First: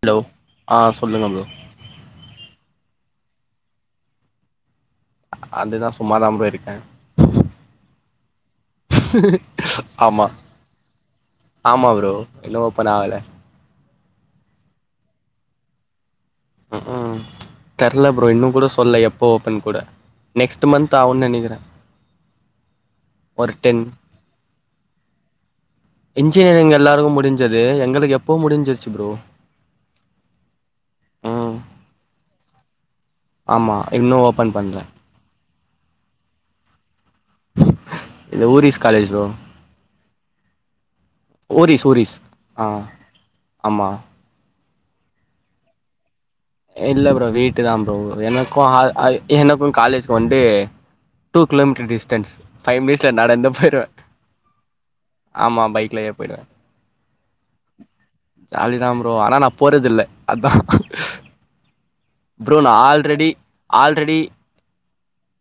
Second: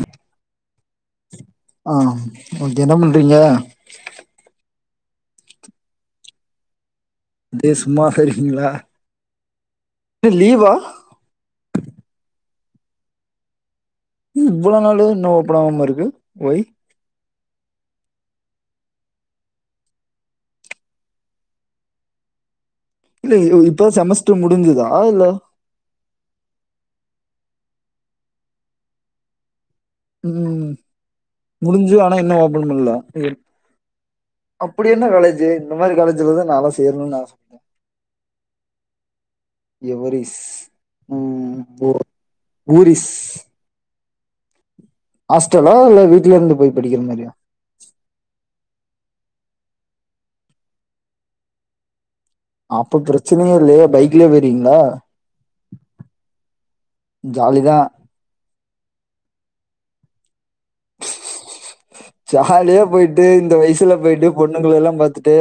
Hello ஆ சொல்லுங்க bro ஆ ஓகே என்ன பண்றீங்க அதுதா சும்மாதா ப்ரோ இருக்கே அதே சும்மாவே இருக்கிங்களா ஆமா ஆமா ப்ரோ இன்னு ஓப்பன் ஆகல இவ்ளோ நாளு இன்னு ஓப்பன் ஆகாம இருக்கு ஒய் ம் தெர்ல ப்ரோ இன்னு கூட சொல்ல எப்போ ஓப்பன் கூட நெக்ஸ்ட் மந்த் ஆகு நினைக்கிறே இல்ல டென் இப்பதா செமஸ்டர் முடிஞ்சுதா இல்ல இன்ஜினியரிங் எல்லாருக்கு முடிஞ்சது எங்களுக்கு எப்போ முடிஞ்சிருச்சு ப்ரோ ம் ம் முடிஞ்சு ஆனா இன்னு ஓப்பன் பண்ணல ஆமா இன்னு ஓப்பன் பண்ல அப்படி என்ன காலேஜீ இந்த மாரி காலேஜ்லதா நான்லா சேரணு ஆச பட்டே இது ஊரிஸ் காலேஜ் ப்ரோ எவரிஸ் ம் ஊரிஸ் ஊ- ஊரிஸ் ஆ ஊரிஸ் ஆமா ஹாஸ்ட்டலா இல்ல வீட்ல இருந்து போய் படிக்கிற இல்ல ப்ரோ மாரியா வீட் கிட்ட தா ப்ரோ எனக்கு எனக்கு காலேஜ் வந்ட்டு டூ கிலோமீட்டர் டிஸ்டன்ஸ் ஃபைவ் அப்ப மினிட்ஸ்ல நடந்து பிரச்சனயே இல்லையே போயிருவே பைக்லே போய்றுவீங்களா ஆமா பைக்லயே போயிடுவே ஜாலிதா ஜாலி தா ப்ரோ ஆனா நா போறதில்ல அதா ப்ரோ நா ஜாலியா போயிட்டு ஆல்ரெடி இந்த வயசுல ஆல்ரெடி போயிட்டு பொண்ணுங்களை எல்லா பாத்துட்டு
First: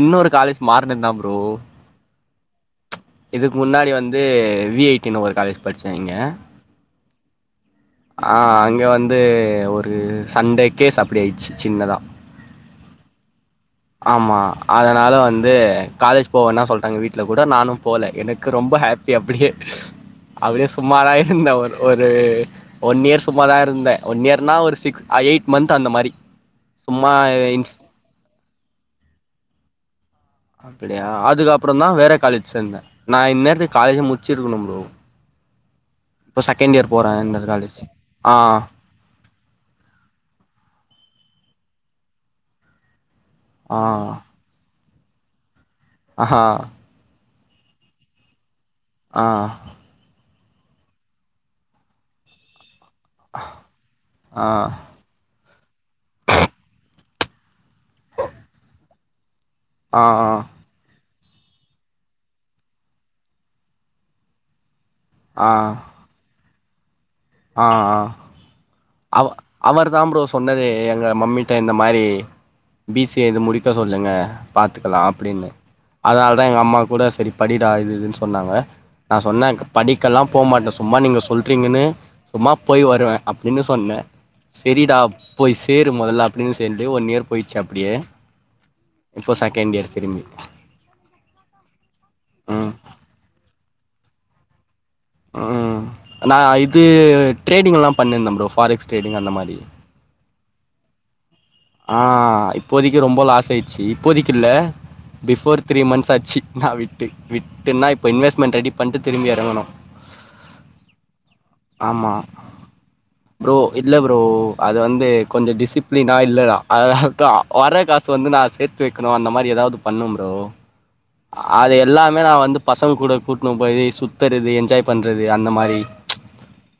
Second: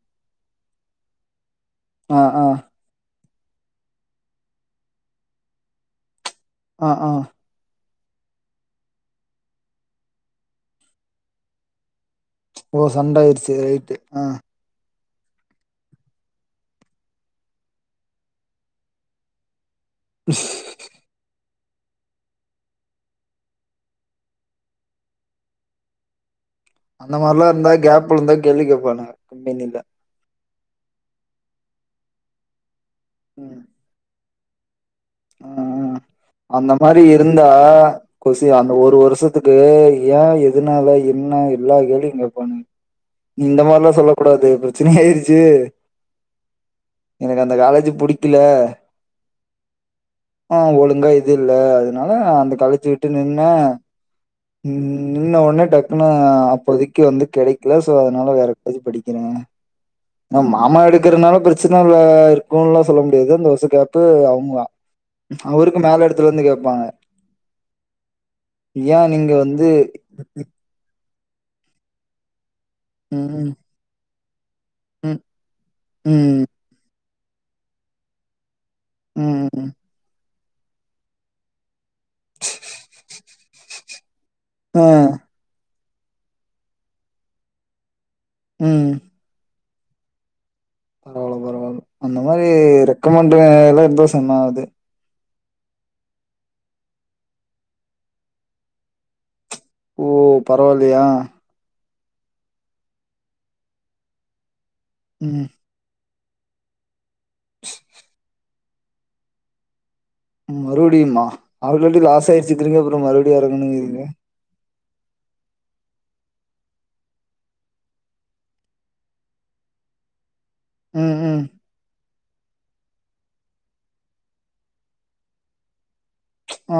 இன்னொரு காலேஜ் மாறினந்தா ப்ரோ ஆ ஆ இதுக்கு முன்னாடி வந்து வி ஐ டினு ஒரு காலேஜ் படிச்சே இங்க ஆ ஆ ஆ அங்க வந்து ஒரு சண்டே கேஸ் அப்டி ஆயிடுச்சு சின்னதா ஓ சண்ட ஆயிர்ச்சு ஆமா அதனால வந்து காலேஜ் போவேன்னா சொல்ட்டாங்க வீட்ல கூட நானு போல எனக்கு ரொம்ப ஹாப்பி அப்டியே அப்டியே சும்மாதா இருந்த ஒரு ஒரு ஒன் இயர் சும்மாதா இருந்த ஒன் இயர்னா ஒரு சிக்ஸ் எயிட் மன்த் அந்த மாரி சும்மா அந்த மாரிலா இருந்தா இன்ஸ் கேப்ல இருந்தா கேள்வி கேப்பானுங்க கம்பெனில அப்படியா அதுக்கப்புற தா வேற காலேஜ் சேந்த நா இந்நேரத்துக்கு காலேஜ்ஜே முச்சிருக்கணு ப்ரோ ம் இப்போ அந்த செகண்ட் இயர் மாரி போறேன் இந்த இருந்தா காலேஜ் ஆ கொசி அந்த ஒரு வருஷத் துக்கு ஏ எதுனால என்ன எல்லா கேள்வியு கேப்பானுங்க நீ இந்த ஆ மாரிலா சொல்ல கூடாது பிரச்சனயாயிருச்சு அஹா எனக்கு அந்த காலேஜீ புடிக்கல ஆ ஆஹ் ஒழுங்கா இது இல்ல அதனால அந்த காலேஜுட் ட்டு நின்ன ஆ ம் நின்ன ஒன்னே டக்குன்னு அப்போதைக்கு வந்து கிடைக்கல சோ அதனால வேற காலேஜ்ல படிக்கிற ஆ ஆ அம்மா எடுக்கறதுனால பிரச்சன இருக்கும்லா சொல்ல முடியாது அந்த வருஷ கேப்பு அவுங்ளா ஆ அவருக்கு மேல எடத்துல இருந்து கேப்பாங்க அ அ ஏன் அவ நீங்க வந்து அவர் தா ப்ரோ சொன்னதே எங்க மம்மி கிட்ட இந்த மாரி பி சி ஏ இது ம் முடிக்க சொல்லுங்க பாத்துக்கலா ம் அப்டின்னு ம் அதனாலதா எங்க அம்மா கூட சரி படிடா இது இதுன்னு சொன்னாங்க நா சொன்ன ம் ம் படிக்கெல்லா போமாட்ட சும்மா நீங்க சொல்றீங்கன்னு சும்மா போய் வருவ என்ன சொன்ன ஆ செரிடா போய் சேரு மொதல்ல அப்டின்னு சேந்து ஒன் இயர் போய்ட்ச்சு அப்டியே ம் இப்போ செகண்ட் இயர்ஸ் திரும்பி பரவால்ல பரவால்ல அந்த மாரி ம் ரெக்கமெண்ட் எல்லா இருந்தோ சென்னாது நா இது ட்ரேடிங்ல்லா பண்ணிந்த ப்ரோ ஃபாரெக்ஸ் ட்ரேடிங் அந்த மாரி ஓ பரவால்லையா ஆஹ் இப்போதைக்கு ரொம்ப லாஸ் ஆயிச்சு இப்போதைக்கு இல்ல ம் பிஃபோர் த்ரீ மந்த்ஸ் ஆச்சு நா விட்டு விட்டுன்னா இப்போ இன்வெஸ்ட்மெண்ட் ரெடி பண்ட்டு திரும்பி எறங்கணு மறுடியும்மா ஆல் ரெடி ஆமா லாஸ் ஆயிருச்சு திரும்பி அப்பறோ மறுடியு ப்ரோ இல்ல எறங்கணுங்கீரீங்க ப்ரோ அது வந்து கொஞ்சோ டிசிப்ளினா இல்ல தா அத வர காசு வந்து நா சேத்து வைக்கணு அந்த மாரி எதாது பண்ண ப்ரோ ம் ம் அது எல்லாமே நா வந்து பசங்க கூட கூட்னு போயீ சுத்தறது என்ஜாய் பண்றது அந்த மாரி அ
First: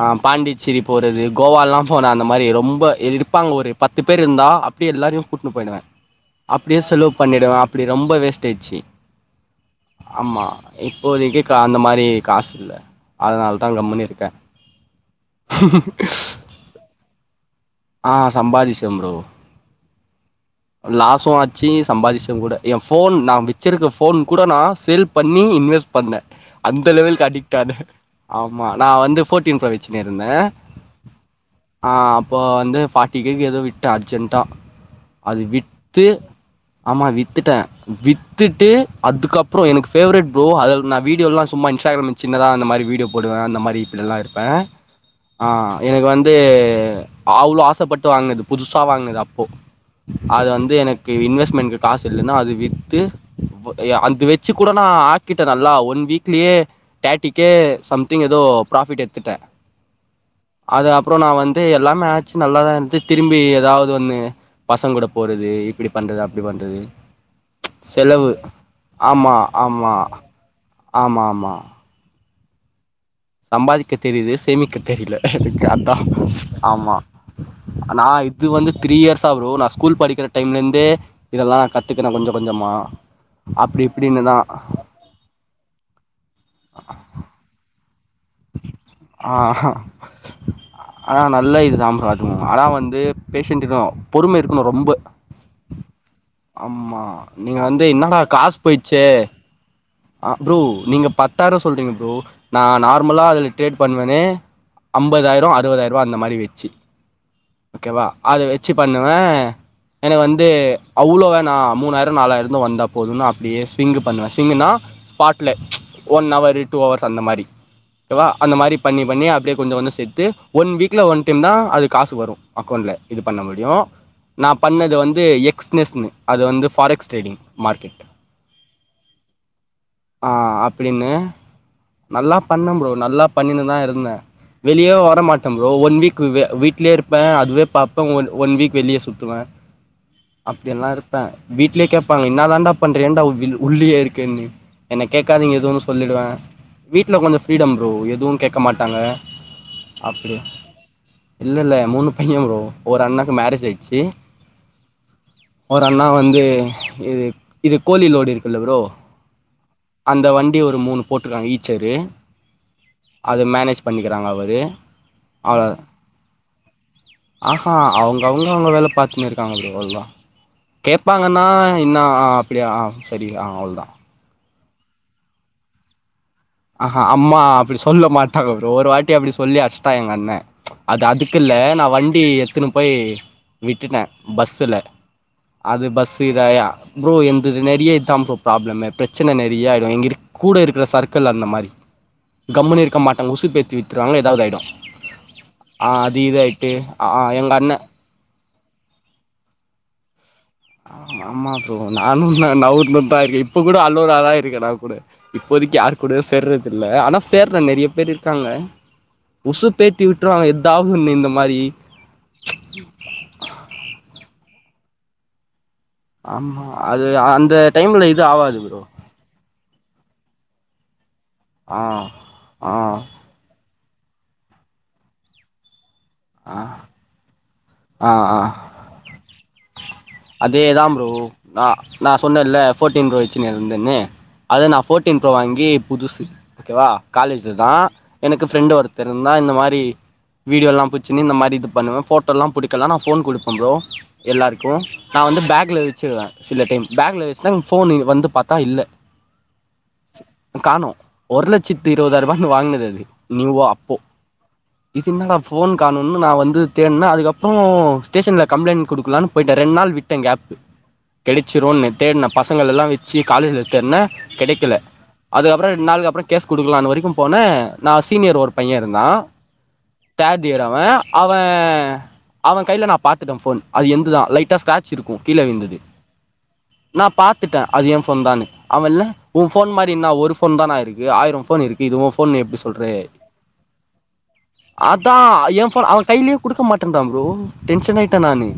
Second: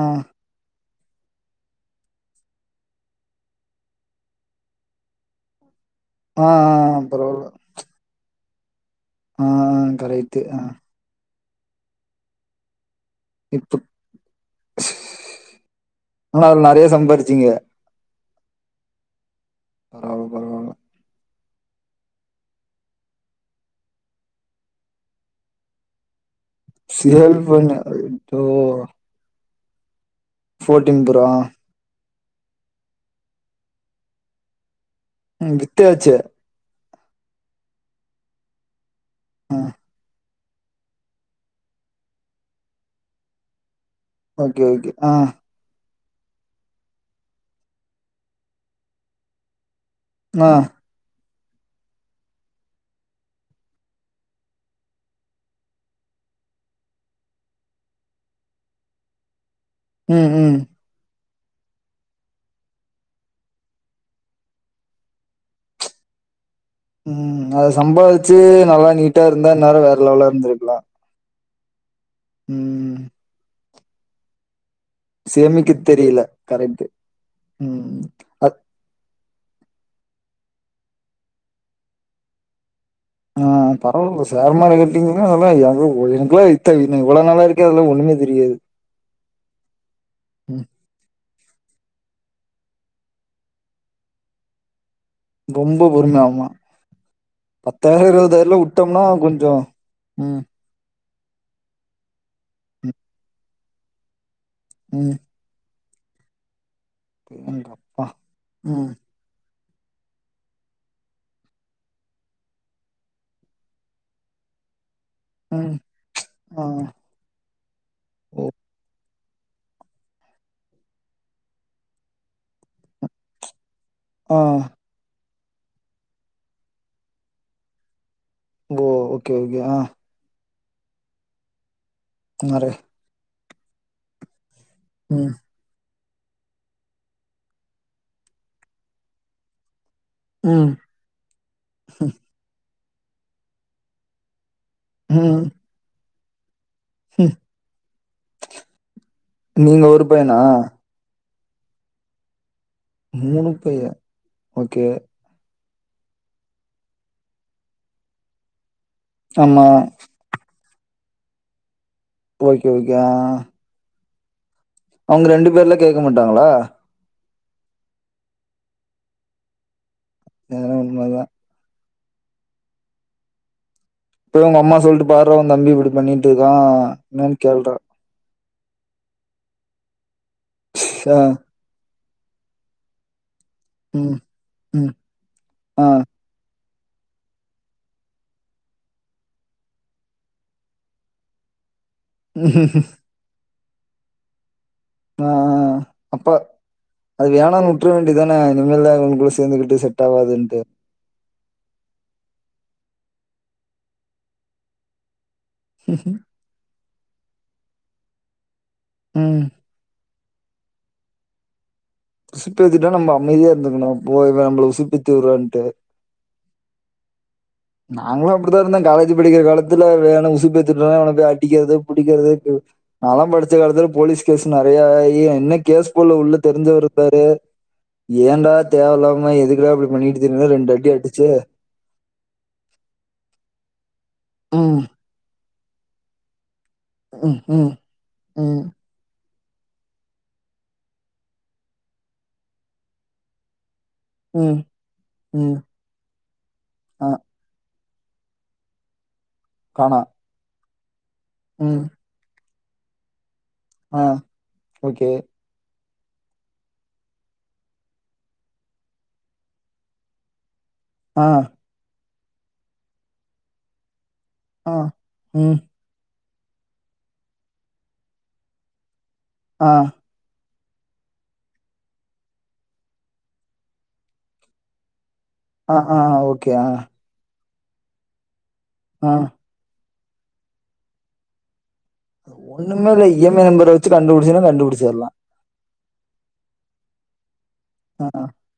அ பாண்டிச்சேரி போறது கோவால்லா போன அந்த மாரி ரொம்ப இருப்பாங்க ஒரு பத்து பேர் இருந்தா அப்டியே எல்லாரையு கூட்னு போய்டுவ ஆ ஆ அப்டியே ஆ செலவு பரவால்ல. பண்ணிடுவ அப் அப்டி ரொம்ப வேஸ்ட் ஆய்ச்சி ஆ கரெக்ட்டு. ஆமா ஆ இ இப்போதைக்கு அந்த மாரி காசு இல்ல அதனால தா இப்ப கம்முனு இருக்கே ஆனா அதுல நெறைய சம்பாரிச்சீங்க. ஆ சம்பாதிஷ ப்ரோ பரவால்ல பரவால்ல லாஸு ஆச்சி சம்பாதிச்ச கூட எ ஃபோன் நா வச்சிருக்க ஃபோன் கூட நா சேல் பண்ணி இன்வெஸ்ட் பண்ண அந்த லெவலுக் சேல் பண்ண அடிக்ட்டான ஐயோ! ஆமா நா வந்து ஃபோர்டீன் ப்ரோ வச்சுன்னு இருந்த ஃபோர்டின் ப்ரோ ஆ அப்போ வந்து ஃபார்ட்டி கேக்கு எதோ விட்ட அர்ஜென்ட்டா அத ம் வித்து வித்தாச்சே! ஆமா வித்துட்ட வித் வித்துட்டு ஆ. அதுக்கப்பறோ எனக்கு ஃபேவ்ரெட் ப்ரோ அதல நா வீடியோல்லா சும்மா இன்ஸ்ட்கிராம்ல சின்னதா அந்த மாரி வீடியோ போடுவ அந்த மாரி அதெல்லா இருப்ப ஓகே ஓகே ஆ எனக்கு வந்து அவ்ளோ ஆசப்பட்டு வாங்குனது புதுசா வாங்குனது அப்போ அது ஆ வந்து எனக்கு இன்வெஸ்ட்மெண்ட்கு காசு இல்லன்னு அத வித் து ஓ ஏ அந்த வச்சு கூட நா ஆக்கிட்ட நல்லா ஒன் வீக்லயே தேர்ட்டிகே சம்திங் ஏதோ ப்ராஃபிட் எடுத்துட்ட ம் ம் அது அப்பறோ நா வந்து எல்லாமே ஆச்சு நல்லாதா இருந்ச்சி திரும்பி ஏதாவது வந்து பசங்க கூட போறது இப்டி பண்றது அப்டி பண்றது ம் அத செலவு சம்பாதிச்சு நல்லா நீட்டா ஆமா இருந்தா இந்நேர ஆமா வேற லெவல்ல இருந்துருக்கலா ஆமா ஆமா ம் சம்பாதிக்க தெரிது சேமிக்க தெரில எனக்கு சேமிக்க அதா தெரியல கரெக்ட் ஆமா ம் நா இது அத் வந்து த்ரீ இயர்ஸா ப்ரோ நா ஸ்கூல் படிக்கிற டைம்ல இருந்தே இதெல்லா நா கத்துக்குன கொஞ்ச கொஞ்சமா ஆ அப்டி பரவால்ல ப்ரோ இப்டின்னுதா சேர்மாருக்கறது அப்டிங்கிறதுலா எல்லா ப்ரோ எனக்குலா இத்த இவ்வளோ நாளா இருக்க அதல்லா ஒண்ணுமே தெரியாது ஆ ம் ஆனா நல்ல இது தாம் ப்ரோ அதுவு ஆனா வந்து பேஷண்ட்டுதா பொறும இருக்கணு ரொம்ப ரொம்ப பொறுமை ஆமா நீங்க வந்து என்னடா காஸ் விட்டோம்னா போயிச்சே கொஞ்சம் ஆ ம் ப்ரோ நீங்க பத் தாயிர சொல்றீங்க ப்ரோ நா ம் நார்மலா அதில் ட்ரேட் பண்ணுவனே ம் அம்பதாயிர அறுவதாயிர ப்ரோ அந்த மாரி வச்சு எங்கப்பா! ஓகேவா அது வச்சு ம் பண்ணுவ எனக்கு வந்து அவ்வுளோ வேணா மூணாயிர நாலாயிரலேந்து வந்தா போதும்னு அப்டியே ஸ்விங்கு பண்ணுவ ஸ்விங்குனா ஸ்பாட்ல ம் ஒன் அவரு ஆ டூ ஹவர்ஸ் அந்த மாரி ஓகேவா ஓ அந்த மாரி பண்ணி பண்ணி அப்டியே கொஞ்ச கொஞ்ச சேத்து ஒன் வீக்ல ஒன் டைம் தா அது காசு வரு அக்கௌண்ட்ல இது பண்ண முடியு ஆ நா பண்ணது வந்து எக்ஸ்னஸ்னு அது வந்து பாரக்ஸ் ட்ரேடிங் மார்க்கெட் ஓ ஓகே ஓகே ஆ ஆ அப்டின்னு நல்லா பண்ண நெறைய ப்ரோ நல்லா பண்ணின்னுதா இருந்த வெளியவே ம் வரமாட்ட ப்ரோ ஒன் வீக் வி வீட்லயே இருப்ப அதுவே பாப்ப ஒன் ஒன் வீக் வெளியே சுத்துவ ம் அப்டிலா இருப்ப வீட்லயே கேப்பாங்க என்ன தாண்டா பண்ற ஏண்டா வில் உள்ளியே இருக்கேன்னு என்ன கேக்காதீங்க ம். எதுவுன்னு சொல்லிடுவ வீட்ல கொஞ்ச செல்லம் ப்ரோ எதுவும் கேக்க மாட்டாங்க நீங்க ஒரு அப்டி பையனா? இல்லல்ல மூணு பைய ப்ரோ ஒரு அண்ணாக்கு மேரேஜ் பையன். ஆயிடுச்சு ஓகே. ஒரு அண்ணா வந்து இது இது கோழி லோடி இருக்குல்ல ப்ரோ ஆமா அந்த வண்டி ஒரு மூணு போட்டுக்காங்க ஈச்சரு ஓகே ஓகே ஆ அத மேனேஜ் பண்ணிக்கறாங்க அவரு அவ்ங்க ரெண்டு அவ பேர்ல கேக்க மாட்டாங்களா ஆஹா அவ்ங்க அவ்ங்க அவ்ங்க வேல பாத்துன்னு இருக்காங்க ப்ரோ அவ்ளோதா அதெல்லாம் உண்மதான். கேட்பாங்கன்னா இன்னா அப்டியா ஆ சரி ஆ அவ்ளோதா இப்பதா உங்க அம்மா சொல்லிட்டு பார்ரா உன் தம்பி இப்டி பண்ணிட் ஆஹா அம்மா அப்டி சொல்ல மாட் ஒரு வாட்டி அப்டி சொல்லி அச்ட்டா எங்க அண்ணே அது ஆ. அதுக்கு இல்ல நா வண்டி எடுத்துன்னு போய் விட்டுட்டே ம். பஸ்ஸுல ம். ஆ. அது பஸ் புரியுதா யா ப்ரோ என்துது நெறிய்ய இதான் ப்ரோ பராப்ளம் பிரச்சன நெறிய்ய ஆயிடும் இங்க இருக் கூட இருக்குற சர்க்க துல அந்த மாதிரி கம்முனு இருக்க மாட்டாங்க உசு பேத்து விட்டுருவாங்கள ஏதாவது ஆயிடும் ஆ, ஆ. ஆ அது இதாயட்டு ஆ எங்க அண்ணே இதான இனி மேல் அவே கூட சேந்துகிட்டு செட் ஆகாதுன்ட்டு ஆமா ப்ரோ நானும் நவுருனு தாருக்கே இப்ப கூட அல்லோட ஆளா தான் இருக்கேன் நா கூட இப்போதைக்கு யார் கூடயுசேர்றது இல்ல ஆனா சேர்றேன் நிறைய பேர் இருக்காங்க உம் உசு பேத்தி விட்டுருவாங்க எதாவ்து ஒண்ணு இந்த மாரி உசுப்பேத்திட்டா நம்ம அமைதியா இருந்துக்கணு போ இவே நம்மள உசுப்பேத்து விடுறான்ட்டு ஆமா அது அந்த டைம்ல இது ஆவாது ப்ரோ இது படிக்கிற காலத்ல வேணா‌ உசுப்பேதுனா அவன போய் அடிக்கிறது ஆ புடிக்கிறது ஆ நா லாம் படி ச்ச காலத்துல போலீஸ் கேஸ் நிறைய ஆயி என்ன கேஸ் போல உள்ள ஆ தெரிஞ்சரு இருந்தாரு ஆ ஆ ஏண்டா தேவலாம எதுக்குடா அப்டி பண்ணிட்டு திரியறன்னு ரெண்டு அதேதா அடி ப்ரோ அடிச்சு நா சொன்னே ல்ல ஃபோட்டின் ப்ரோ வச்சுருந்தேனு அது நா ம், ஃபோட் டின் ப்ரோ வாங்கி புதுசு ஓகேவா ம், காலேஜ்ல ம், தான் எனக்கு ம், பிரெண்ட் ஒருத தெரிந்தா இந்த மாரி வீடியோ எல்லாம் புச் சின்னு இந்த மாதிரி இது பண்ணுவே ஃபோட்ட லாம் புடிக்கலாம் நா போன் குடுப்பே ப்ரோ ம், எல்லாருக்கும் நா வந்து ம், பேக்ல வச்சிருவேன் சில டைம் ஆ, பேக்ல வச்சுனா போன் வந்து பாத்தா இல்ல காணா காணும் ஒரு லட்சத்து இருபதாயி ரூவான்னு வாங்குனது அது நியூவா போ ஆ, ஓகே. இதென்னடா ஃபோன் காணம்னு நா வந்து தேடுன்னா அதுக்கப்றோ ஸ்டேஷன்ல கம்ளைண்ட் கொடுக்கலாம்னு போயிடடே ரெண்டு நாள் விட்டே கேப் ஆ, கெடச்சரும்ன்னு தேடினே பசங்கள எல்லா வச்சு காலேஜ்ல தேடுனே ஆ, கெடக்கெல ம், அதுக்கப்றோ ரெண்டு நாளுக்கு அப்றோ கேஸ் கொடுக்கலாம்னு வரக்கும் போனே நா சீனியர் ஒரு பையே இருந்தான் ஆ னியர் அவே அவே அவரே கையில நா பாத்துட்டே ஃபோன் அது எந்துதா லைட்டா ஸ்கிராச் சிருக்கு கீழ ஆ, விழுந்தது ஆ, ஓகே. ஆ, நா பாத்துட்டேன் அது என் ஃபோன் தா அவே இல்ல ஆ. உன் ஃபோன் மாதிரி ஒரு போன் தானா இருக்கு ஆயிரோ போன் இருக்கு இது உ ஃபோன்னு எப்டி ஒண்ணுமே சொல்ற இல்ல இஎம்ஐ நம்பர வச்சு கண்டுபுடிச்சன்னா கண்டுபிடிச்சரலா ஆ ஏ போன் அவே கையிலேயே கொடுக்க மாட்டுதா ப்ரோ டென்ஷன் ஆ, ஆயிட்டே நானு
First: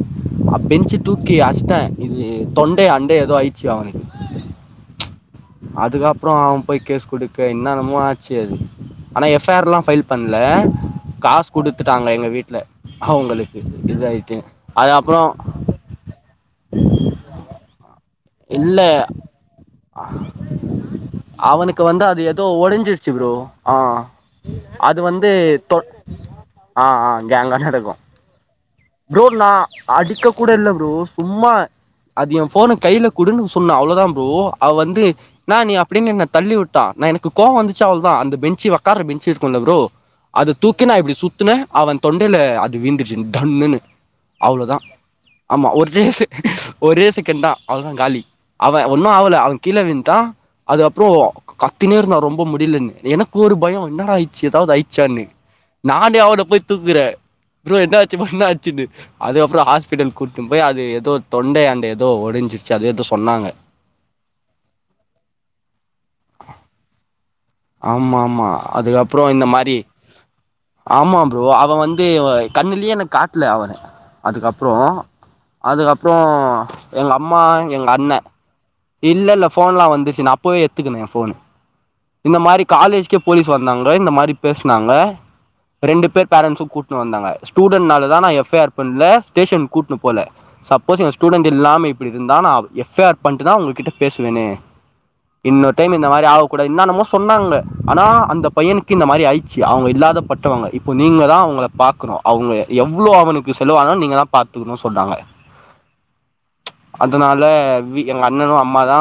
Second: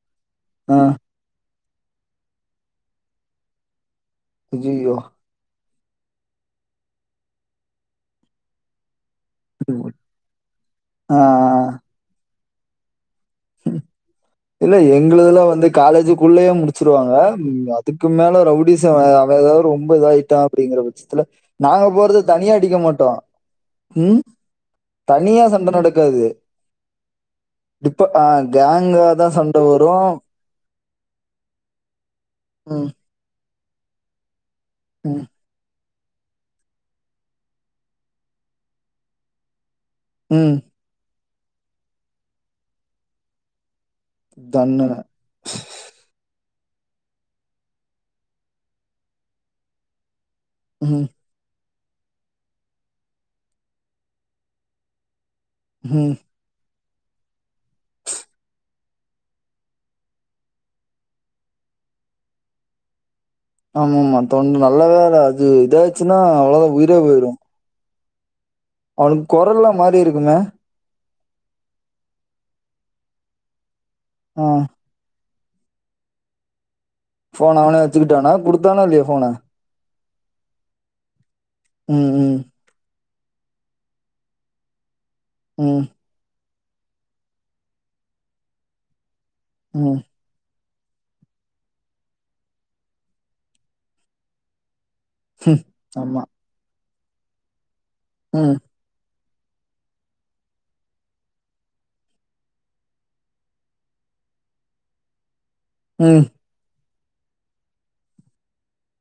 ஆ, பெஞ்ச தூ க்கி அஷ்டே இது தொண்டே அண்டே ஏதோ ஆயிடுச்சு அவனுக்கு ஐய்யயோ அதுக்கப்பறோ அவே போய் கேஸ் குடுக்க இன்னென்னமோ ஆச் சேர்ரி ஆனா எஃப் ஐ ஆர் எல்லா ஃபைல் பண்ணல ஆ, காஸ் ஆ. குடுத்துட்டாங்க எங்க வீட்டுல அவுங்களுக்கு இதாயிட்டே இல்ல எங்கதுல வந்து காலேஜுக்குள்ளயே முடிச்சிருவாங்க ம் இதுக்கு மேல இல்ல ரவுடிச அவ ஏதாவது ரொம்ப இதாயிட்டான் அப்டிங்கிற பட்சத்துல நாங்க போறது தனியா அடிக்க மாட் ச்சி ப்ரோ ஆ அது வந்து தனியா சண்டை தொட் ஆ ஆ கேங்கா நட இப்ப பா கேங் ப்ரோ நான் அடிக்க கூட இல்ல ப்ரோ சும்மா அது என் போனு ம், கையில குடுன்னு சொன்னா அவ்ளோதான் ப்ரோ அவ வந்து ம், நான் நீ அப்டின்னு என்ன தள்ளி விட்டா நான் எனக்கு கோவம் வந்துச்ச அவள்தான் அந்த பெஞ்சு உக்காரற பெஞ்ச இருக்கும்ல ப்ரோ அத ம். தூக்கி நா இப்டி சுத்துன அவன் தொண்டில அது வீந்துச்சு டங்குன்னு அவ்வளோதான் தன்னு. ஆமா ஒரே செக ஒரே செகண்ட் தான் அவ்ளோதான் காலி அவன் ஒன்னும் ஆல அவன் கீழ வீட்டான் அது ம், அப்பறோ கத்தினே இருந்தா ரொம்ப முடியலன்னு எனக்கு ஒரு பயம் என்னட ஆயிடுச்சு ஏதாவது ஆயிடுச்சான்னு ம். நானே அவன போய் தூக்குறேன் ப்ரோ என்ன ஆச்சு பா என்னா ஆச்சுன்னு அதுக்கப்பறம் ஹாஸ்பிட்டல் கூட்டிட்டு போய் அது ஏதோ தொண்டையான்ட ஏதோ ஒடிஞ்சிருச்சா அது எதோ சொன்னாங்க ஆமா ஆமா தொண் நல்ல வேலை அது இதாச்சுன்னா அவ்ளோதான் உயிரே போய்டும் ஆமா ஆமா அதுக்கப்புறம் இந்த மாரி குரல்லாம் மாறி இருக்குமே! ஆமா ப்ரோ அவன் வந்து கண்ணுலயே எனக்கு காட்ல அவன ஆ. அதுக்கப்பறோ அதுக்கப்பறோ எங்க அம்மா எங்க அண்ண ன கொடுத்தான இல்ல இல்ல போன்லாம் வந்துச்சு நான் அப்பவே எத்துக்குனே என் போன ம், இந்த ம், மாரி காலேஜ்கே போலீஸ் வந்தாங்க இந்த மாரி பேசுனாங்க ம் ரெண்டு பேர் பேரண்ட்ஸ கூட்டிட்டு வந்தாங்க ஸ்டூடெட்னாலதான் நான் எஃப் ஐ ஆர் பண்ணல ஸ்டேஷன் கூட்டு ம். போல சப்போஸ் இவன் ஸ்டூடெட் இல்லாம இப்டி இருந்தா நான் எப் ஐ ஆர் பண்ட்டுதான் உங்க கிட்ட பேசுவேனே ம், இன்னொரு டைம் இந்த ஆமா. மாரி ஆகக்கூடாது என்னன்னமோ சொன்னாங்க ஆனா அந்த ம், பைய க்கிஸஇந்த மாரி ஆயிச்சு அவங்க இல்லாதப்பட்டவங்க இப்போ நீங்க தான் அவுங்களை பார்க்கணும் அவுங்க எவ்ளோ அவனுக்கு செலவானோ நீங்க தான் பாத்துக்கணும் சொல்ட்டாங்க ம் அதனால வி எங்க அண்ணனும் அம்மாதா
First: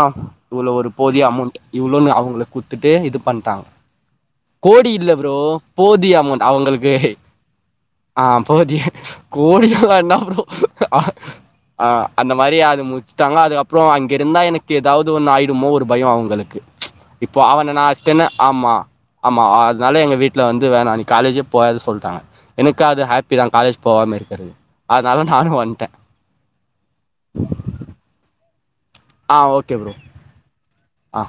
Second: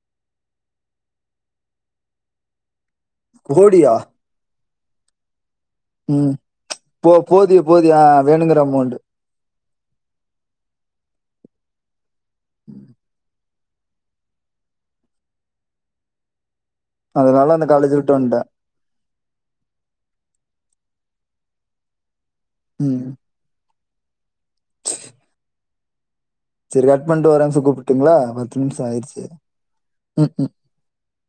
இவ்ளோ ஒரு போதிய அமௌண்ட் இவ்ளோனு அவங்களுக்கு குத்துட்டு இது பண்ணிட்டாங்க கோடியா? கோடி இல்ல ப்ரோ போதிய ம் அமௌன்ட் அவங்களுக்கு போ போதிய போதிய ஆ வேணுங்கிற போதிய அமௌண்ட் கோடி எல்லாம் என்னா ப்ரோ அ அந்த மாரி அது முடிச்சுட்டாங்க அது அப் ப்றோ அங்க இருந்தா எனக்கு ஏதாவது ஒன்னு ஆயிடுமோ ஒரு பயம் அவங்களுக்கு இப்போ அதனால அந்த அவனை நான் காலேஜ் விட்டு அச்டேன்னு வந்ட்டே ஆமா ஆமா அதனால எங்க வீட்ல வந்து வேணா நீ காலேஜ்யே போவதனு சொல்லிட்டாங்க எனக்கு அது ம் ஹா ப்பிதான் காலேஜ் போகாம இருக்குறது அதனால நானும் வன்டேன் சேர் கட் பண்ணிட்டு வர நிஷம் கூப்பிட்டுங்களா பத்துநிமுஷம் ஆய்ருச்சி ஆ ஓகே ப்ரோ ஆ